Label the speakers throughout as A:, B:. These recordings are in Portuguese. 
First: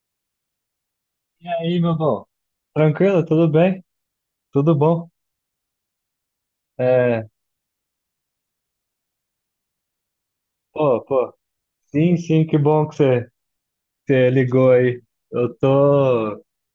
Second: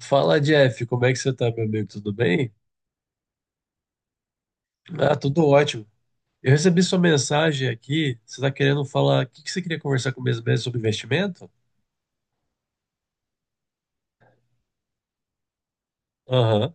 A: Fala, Jeff, como é que você
B: E
A: tá, meu
B: aí,
A: amigo?
B: meu
A: Tudo
B: bom?
A: bem?
B: Tranquilo? Tudo bem? Tudo bom?
A: Ah, tudo ótimo. Eu recebi sua
B: É,
A: mensagem aqui. Você tá querendo falar. O que que você queria conversar comigo mesmo sobre
B: pô,
A: investimento?
B: sim, sim, que bom que você ligou aí. Eu tô,
A: Aham,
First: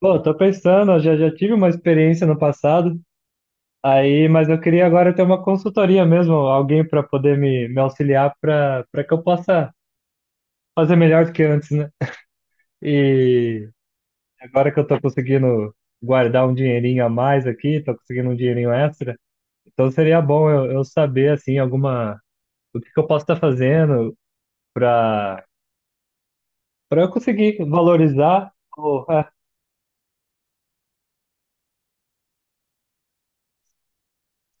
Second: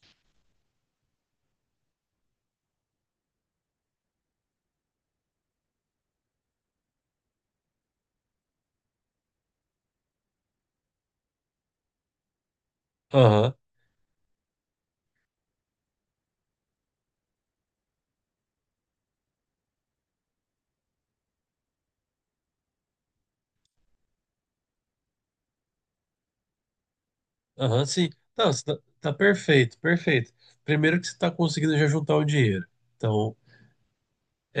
B: pô, tô pensando, eu já tive uma experiência no passado, aí, mas eu queria agora ter uma consultoria mesmo, alguém para poder me auxiliar para que eu possa fazer melhor do que antes, né?
A: aham,
B: E agora que eu tô conseguindo guardar um dinheirinho a mais aqui, tô conseguindo um dinheirinho extra, então seria bom eu saber, assim, alguma o que que eu posso estar fazendo para para eu conseguir
A: aham, sim. Não,
B: valorizar
A: você tá,
B: o
A: tá
B: Ah,
A: perfeito, perfeito. Primeiro que você tá conseguindo já juntar o dinheiro. Então,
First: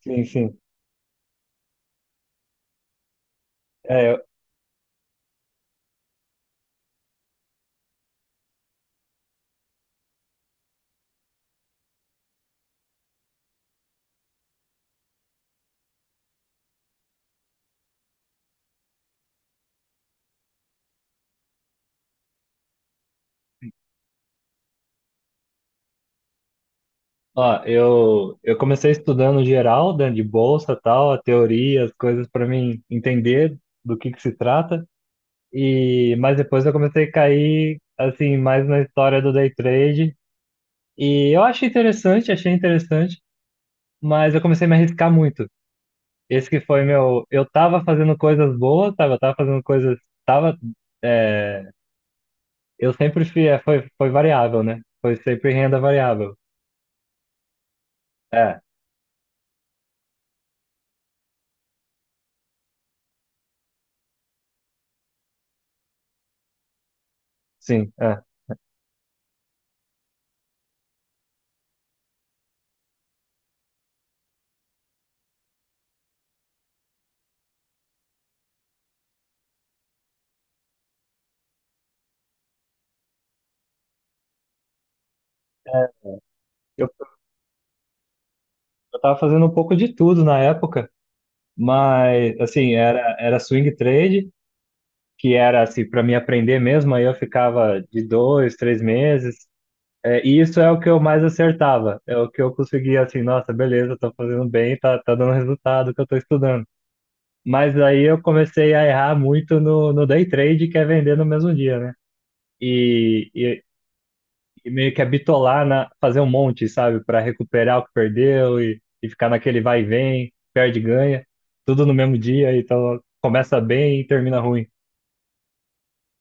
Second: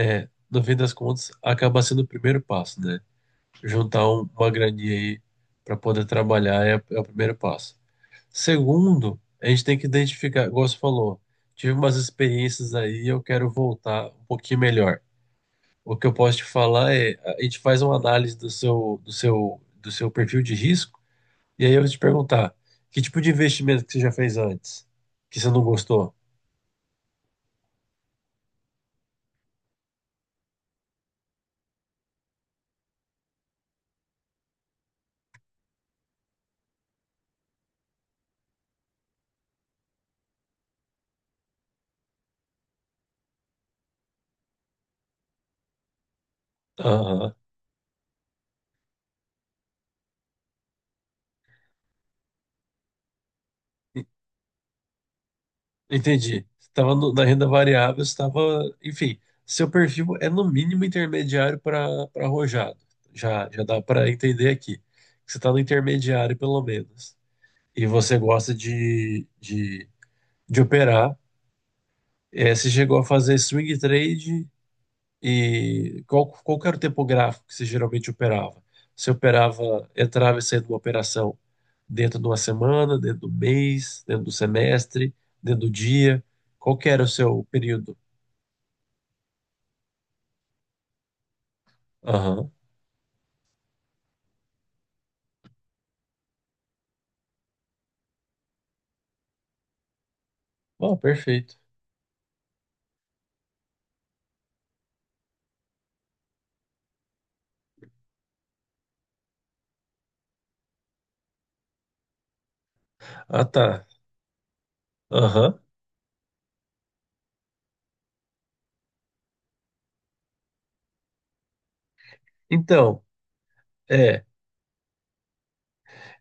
B: sim, sim.
A: no fim das contas, acaba sendo o primeiro passo, né? Juntar
B: É, eu-
A: um- uma graninha aí pra poder trabalhar é o primeiro passo. Segundo, a gente tem que identificar, igual você falou, tive umas experiências aí e eu quero voltar um pouquinho melhor. O que eu posso te falar é, a gente faz uma análise do seu perfil de risco, e aí eu vou te perguntar, que tipo de investimento que você já fez antes, que você não gostou?
B: ó, eu comecei estudando geral, né, de bolsa, tal, a teoria, as coisas para mim entender do que se trata. E mas depois eu comecei a cair assim mais na história do day trade e eu achei interessante, mas eu comecei a me arriscar muito. Esse que foi meu,
A: Aham,
B: eu tava fazendo coisas boas, eu tava fazendo coisas, tava é, Eu sempre fui, foi,
A: en-
B: foi variável, né? Foi sempre renda variável.
A: entendi. Você estava na renda variável, estava,
B: É,
A: enfim, seu perfil é no mínimo intermediário para arrojado. Já dá para entender aqui, que você está no intermediário pelo menos. E
B: sim,
A: você
B: é.
A: gosta de operar. É, você chegou a fazer swing trade e qual que era o tempo gráfico que você geralmente operava? Você operava, entrava e saía de uma operação dentro de uma semana, dentro do mês, dentro do semestre, dentro do dia? Qual
B: Eu,
A: que era o seu período?
B: eu tava fazendo um pouco de tudo na época, mas,
A: Aham.
B: assim, era swing trade, que era, assim, para mim aprender mesmo, aí eu ficava de 2, 3 meses. É, e isso é o que
A: Ó,
B: eu mais
A: perfeito.
B: acertava, é o que eu conseguia, assim, nossa, beleza, tô fazendo bem, tá dando resultado que eu tô estudando. Mas aí eu comecei a errar muito no day trade, que é vender no mesmo dia, né? E,
A: Ah,
B: e
A: tá.
B: e meio que
A: Aham.
B: habitolar na fazer um monte, sabe, para recuperar o que perdeu e ficar naquele vai e vem, perde e ganha, tudo no mesmo dia, então
A: Então,
B: começa bem e
A: é.
B: termina ruim.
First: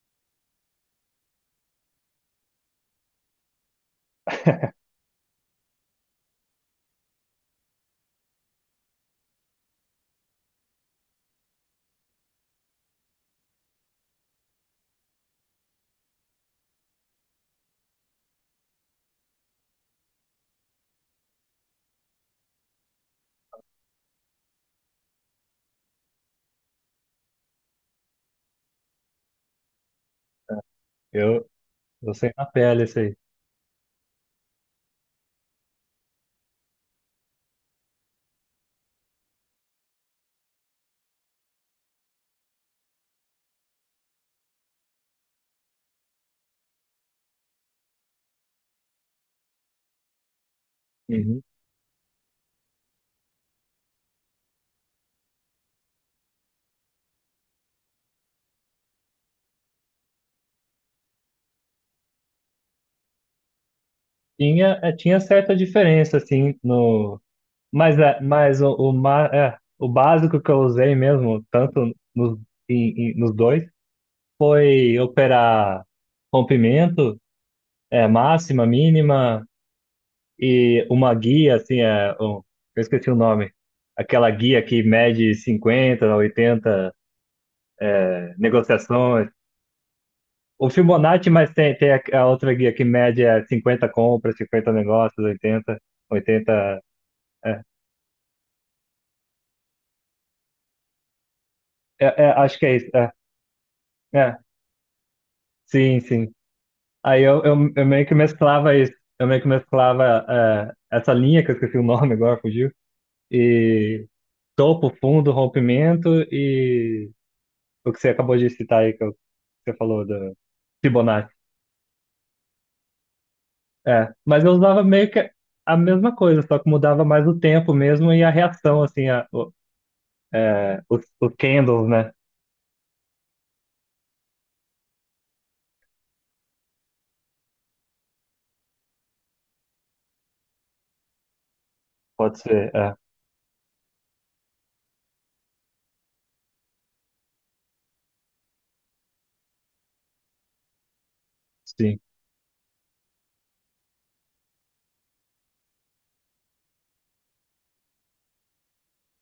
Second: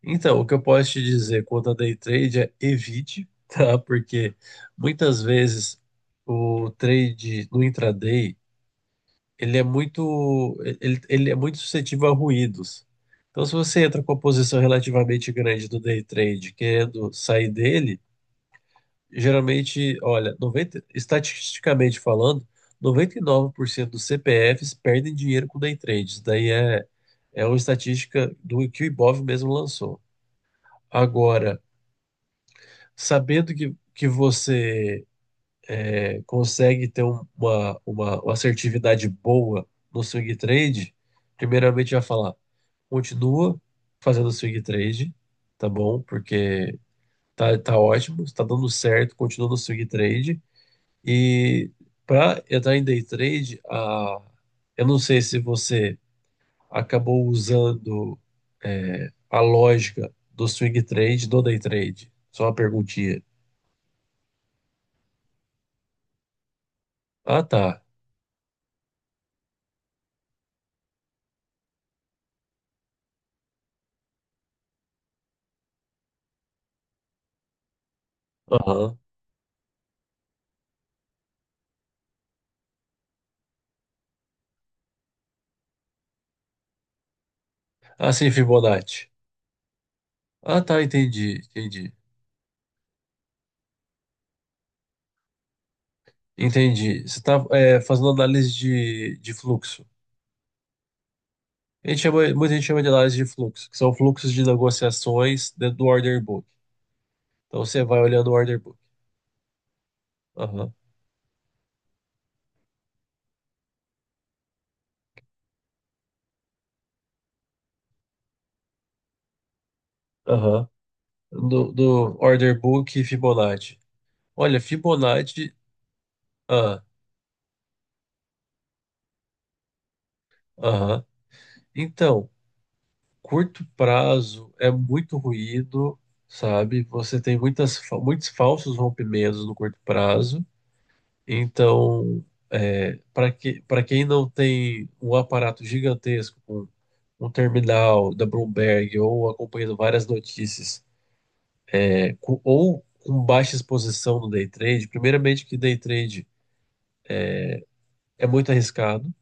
A: Então, o que eu posso te dizer quanto a day trade é evite, tá? Porque muitas vezes o trade no intraday, ele é muito, ele é muito suscetível a ruídos. Então, se você entra com uma posição relativamente grande do day trade, querendo sair dele, geralmente, olha, 90, estatisticamente falando, 99% dos CPFs perdem dinheiro com day trade. Isso daí é uma estatística do que o Ibov mesmo lançou.
B: Eu,
A: Agora,
B: eu sei na pele isso aí.
A: sabendo que você consegue ter uma assertividade boa no swing trade, primeiramente já falar, continua fazendo swing trade, tá bom? Porque tá, tá ótimo, está dando certo, continua no swing trade.
B: Uhum.
A: E para entrar em day trade, eu não sei se você acabou usando a lógica do swing trade, do day trade. Só uma perguntinha.
B: Tinha certa diferença assim no,
A: Ah, tá.
B: mas o básico que eu usei mesmo, tanto nos dois, foi operar rompimento, máxima,
A: Aham.
B: mínima. E uma guia, assim, eu esqueci o nome, aquela guia que mede 50, 80
A: Ah, sim, Fibonacci.
B: negociações.
A: Ah,
B: O
A: tá,
B: Fibonacci,
A: entendi,
B: mas tem
A: entendi.
B: a outra guia que mede 50 compras, 50 negócios, oitenta.
A: Entendi. Você está
B: É,
A: fazendo análise de fluxo. A gente chama, muita
B: acho
A: gente
B: que é
A: chama de
B: isso. É,
A: análise de fluxo, que são fluxos
B: é,
A: de negociações dentro do
B: sim,
A: order
B: sim.
A: book.
B: Aí eu,
A: Então
B: eu,
A: você
B: eu
A: vai
B: meio que
A: olhando o order
B: mesclava
A: book.
B: isso. Eu meio que mesclava
A: Aham,
B: essa linha, que eu esqueci o nome agora, fugiu. E topo, fundo, rompimento e o que você acabou de citar aí, que eu você falou do
A: aham.
B: Fibonacci.
A: Do order book e Fibonacci.
B: É, mas eu
A: Olha,
B: usava meio que
A: Fibonacci.
B: a mesma coisa, só que
A: Ah,
B: mudava mais o tempo mesmo e a reação, assim, a, o, é,
A: aham.
B: os candles, né?
A: Então, curto prazo é muito ruído, sabe? Você tem muitas, muitos falsos rompimentos no curto prazo. Então,
B: Pode ser,
A: é, para quem não tem um aparato gigantesco com um terminal da Bloomberg ou acompanhando várias notícias,
B: sim,
A: é, ou com baixa exposição no day trade, primeiramente que day trade é muito arriscado.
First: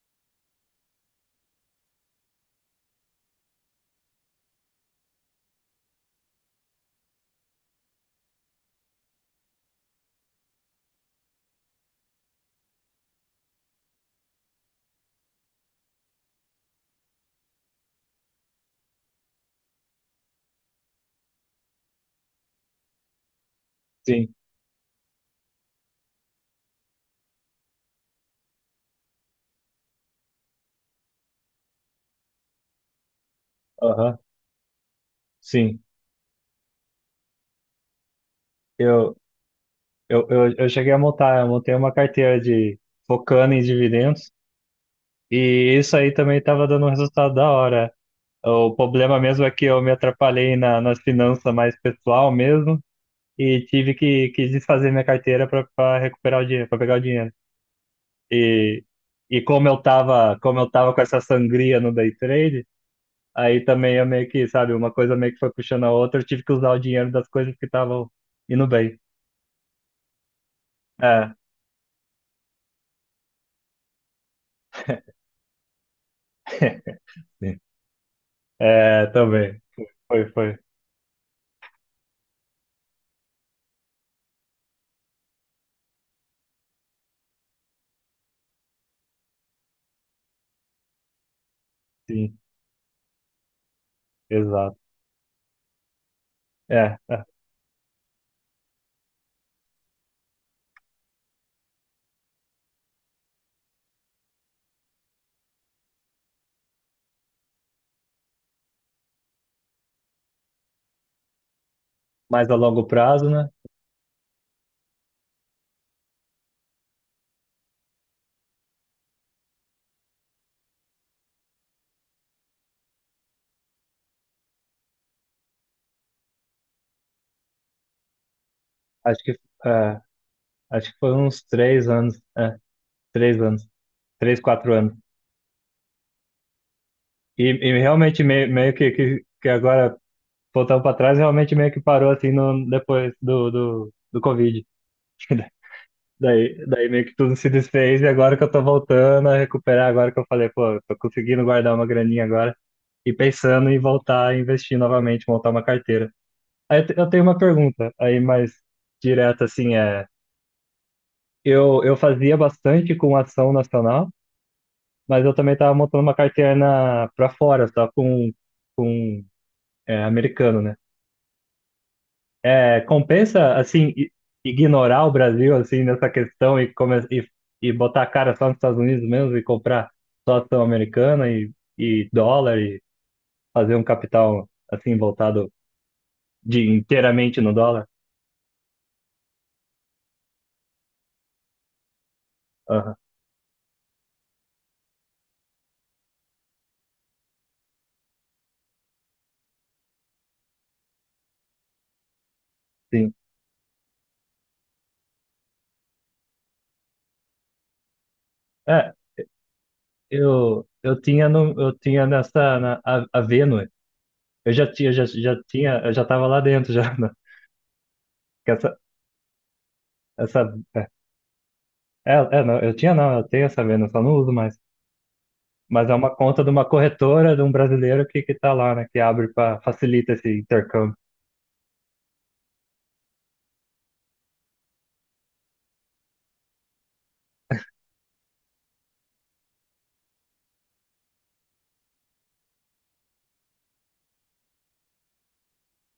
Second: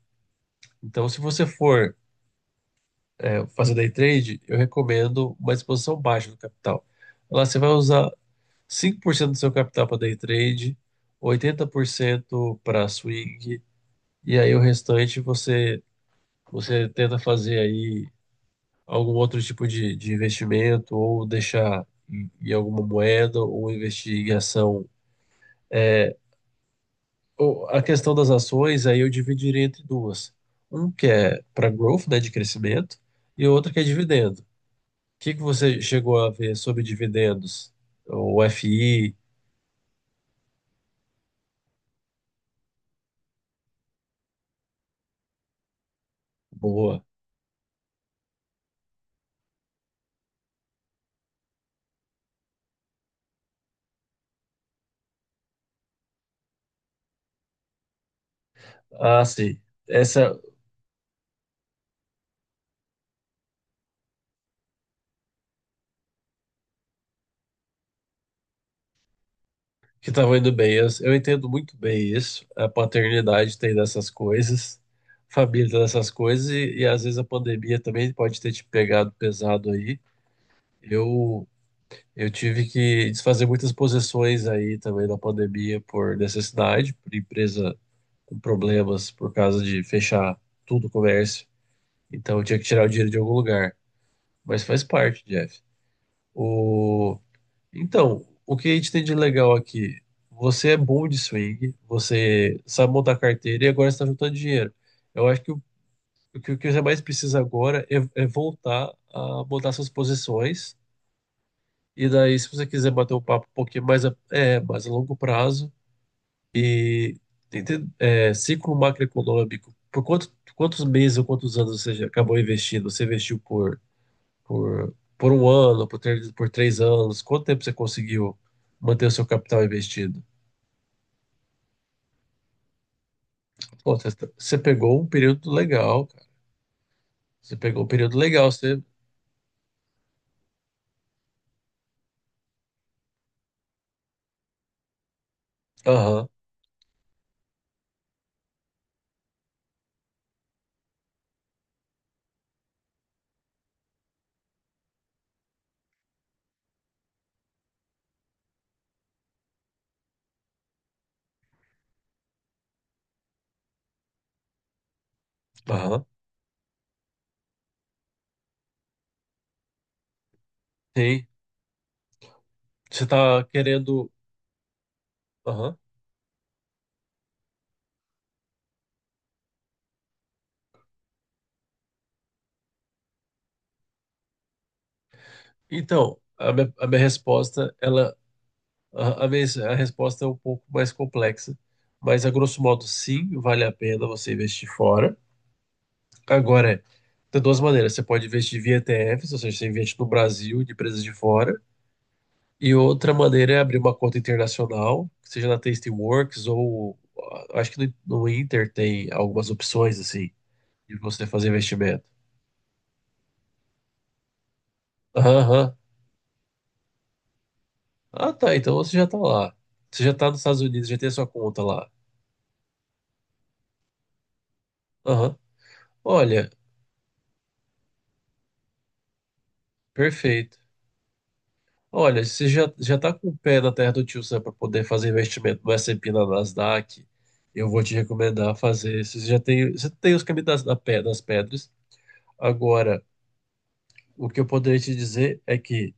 A: Então, se você for fazer day trade, eu recomendo uma exposição baixa do capital. Lá você vai usar 5% do seu capital para day trade, 80% para swing, e aí o restante você. Você tenta fazer aí algum outro tipo de investimento ou deixar em, em alguma moeda ou investir
B: sim,
A: em ação. Ou a questão das ações, aí eu dividiria entre duas. Um que é para growth, né, de crescimento, e outra que é
B: aham,
A: dividendo. O que que
B: sim.
A: você chegou a ver sobre dividendos? O
B: Eu,
A: FI,
B: eu cheguei a montar, eu montei uma carteira de focando em dividendos e isso aí também estava dando um
A: boa.
B: resultado da hora. O problema mesmo é que eu me atrapalhei na, nas finanças mais pessoal mesmo e tive que desfazer minha carteira para recuperar o dinheiro, para pegar o dinheiro. E,
A: Ah,
B: e
A: sim.
B: como eu tava,
A: Essa
B: com essa sangria no day trade, aí também eu meio que, sabe, uma coisa meio que foi puxando a outra, eu tive que usar o dinheiro das coisas que estavam indo bem.
A: que estavam indo bem. Eu
B: É,
A: entendo muito bem isso. A paternidade tem dessas coisas, família tem dessas coisas, e às vezes a
B: sim.
A: pandemia também pode ter te
B: É,
A: pegado
B: também.
A: pesado aí.
B: Foi, foi.
A: Eu, eu tive que desfazer muitas posições aí também na pandemia por necessidade, por empresa com problemas por causa de fechar tudo o comércio.
B: Sim,
A: Então eu tinha que tirar o dinheiro de algum lugar. Mas
B: exato.
A: faz parte, Jeff.
B: É,
A: O
B: é.
A: Então, o que a gente tem de legal aqui? Você é bom de swing, você sabe montar carteira e agora está juntando dinheiro. Eu acho que o que você mais precisa agora é voltar a montar suas posições. E daí,
B: Mais
A: se
B: a
A: você
B: longo
A: quiser bater um
B: prazo,
A: papo
B: né?
A: um pouquinho mais mais a longo prazo e ciclo macroeconômico, por quanto, quantos meses ou quantos anos você já acabou investindo? Você investiu por 1 ano, por 3 anos? Quanto tempo você conseguiu manter o
B: Acho
A: seu
B: que,
A: capital
B: é,
A: investido?
B: acho que foi uns 3 anos, 3 anos,
A: Pô, você, tá,
B: três,
A: você
B: quatro anos.
A: pegou um período legal, cara.
B: E,
A: Você
B: e
A: pegou um período
B: realmente
A: legal,
B: meio
A: você.
B: que agora, voltando para trás, realmente meio que parou assim no, depois do Covid.
A: Aham,
B: Daí, meio que tudo se desfez e agora que eu tô voltando a recuperar, agora que eu falei, pô, eu tô conseguindo guardar uma graninha agora e pensando em voltar a investir novamente, montar uma carteira. Aí eu tenho uma pergunta aí mais direta, assim, eu fazia bastante com ação nacional, mas eu também tava montando
A: aham,
B: uma carteira pra fora, só com americano, né?
A: sim.
B: É,
A: Você tá
B: compensa, assim,
A: querendo.
B: ignorar o Brasil,
A: Aham.
B: assim, nessa questão e botar a cara só nos Estados Unidos mesmo e comprar só ação americana e dólar e fazer um capital, assim, voltado
A: Então, a minha
B: inteiramente no
A: resposta,
B: dólar?
A: ela. A, a minha, a resposta é um pouco mais complexa. Mas, a grosso modo,
B: Aham,
A: sim, vale a pena você investir fora. Agora, é, tem duas maneiras. Você pode investir via ETFs, ou seja, você investe no Brasil, de empresas de fora. E
B: sim.
A: outra maneira é abrir uma conta internacional, seja na Tastyworks ou ah, acho que no Inter
B: É,
A: tem algumas opções assim
B: eu,
A: de
B: eu
A: você
B: tinha,
A: fazer
B: no, eu
A: investimento.
B: tinha a Venue, eu já tinha, já,
A: Aham,
B: já
A: aham.
B: tinha, eu já tava lá dentro, já, né?
A: Ah,
B: Que
A: tá.
B: essa,
A: Então você já tá lá. Você já tá nos
B: essa,
A: Estados
B: é,
A: Unidos, já tem a sua conta lá.
B: é, não, eu tinha não, eu tenho essa Venue, só não uso mais.
A: Aham.
B: Mas é uma conta de
A: Olha,
B: uma corretora de um brasileiro que tá lá, né? Que abre para facilita esse
A: perfeito.
B: intercâmbio.
A: Olha, você já tá com o pé na terra do tio Sam para poder fazer investimento no S&P, na Nasdaq. Eu vou te recomendar fazer. Você já tem, você tem os caminhos das pedras. Agora, o que eu poderia te dizer é que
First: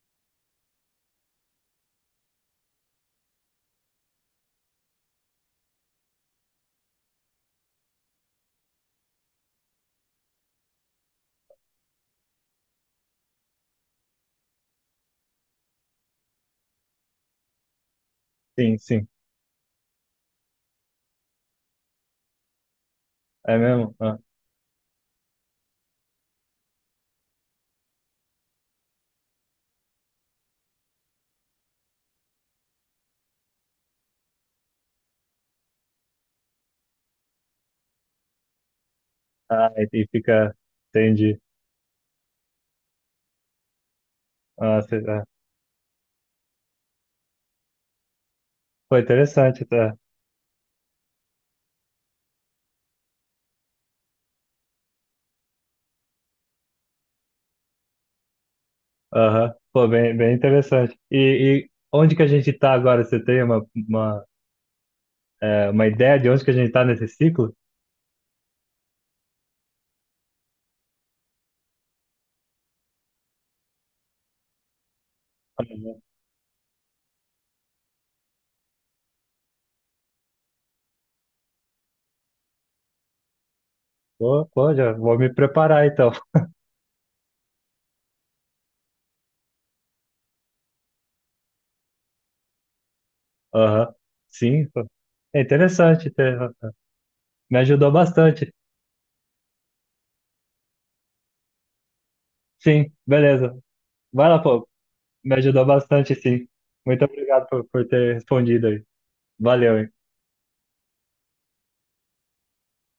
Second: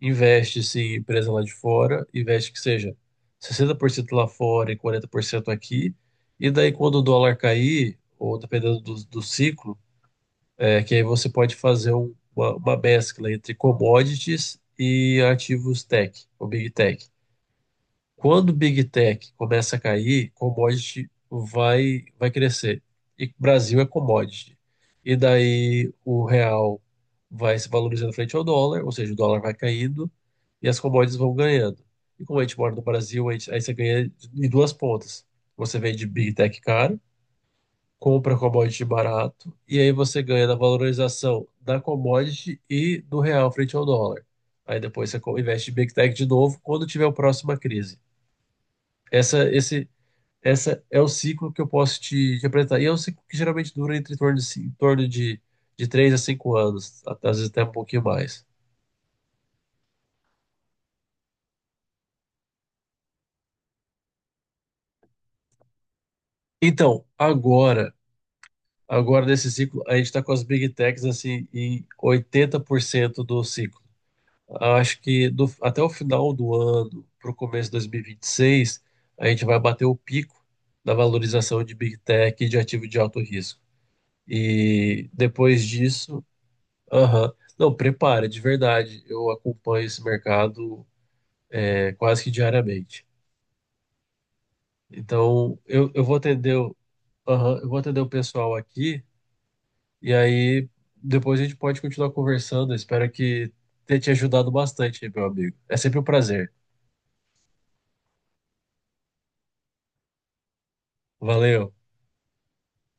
A: investe-se em empresa lá de fora, investe que seja 60% lá fora e 40% aqui, e daí quando o dólar cair, ou dependendo do ciclo, é, que aí você pode fazer uma mescla entre commodities e ativos tech, ou big tech. Quando o
B: Sim,
A: Big
B: sim.
A: Tech começa a cair, commodity vai crescer. E o
B: É
A: Brasil é
B: mesmo? Ah,
A: commodity. E daí o real vai se valorizando frente ao dólar, ou seja, o dólar vai caindo e as commodities vão ganhando. E como a gente mora no Brasil, a gente, aí você ganha em duas pontas. Você vende Big Tech caro, compra commodity barato,
B: ah,
A: e
B: e
A: aí
B: e
A: você ganha
B: fica.
A: na
B: Entendi.
A: valorização da commodity e do real frente ao dólar.
B: Ah,
A: Aí
B: cê-
A: depois você
B: ah.
A: investe em Big Tech de novo quando tiver a próxima crise.
B: Pô,
A: Essa,
B: interessante,
A: esse,
B: tá?
A: essa é o ciclo que eu posso te apresentar. E é um ciclo que geralmente dura entre em torno de 3 a 5 anos, às vezes até um pouquinho mais.
B: Aham. Pô, bem, bem interessante. E onde que a gente tá agora? Você tem uma ideia de onde que a gente tá
A: Então,
B: nesse ciclo?
A: agora nesse ciclo, a gente está com as Big Techs assim, em 80% do ciclo. Acho que até o final do ano, para o começo de 2026, a gente vai bater o pico da valorização de Big Tech e de ativo de alto risco.
B: Pô, já
A: E
B: vou me
A: depois
B: preparar então.
A: disso. Aham. Não, prepara, de verdade. Eu acompanho esse mercado é, quase que diariamente.
B: Aham. Sim, pô. É
A: Então, eu
B: interessante.
A: vou
B: Tá?
A: atender aham,
B: Me
A: eu vou
B: ajudou
A: atender o
B: bastante.
A: pessoal aqui e aí depois a gente pode continuar conversando. Eu
B: Sim,
A: espero que
B: beleza.
A: tenha te
B: Vai lá,
A: ajudado
B: pô.
A: bastante, meu
B: Me
A: amigo.
B: ajudou
A: É sempre um
B: bastante, sim.
A: prazer.
B: Muito obrigado por ter respondido aí. Valeu, hein?
A: Valeu.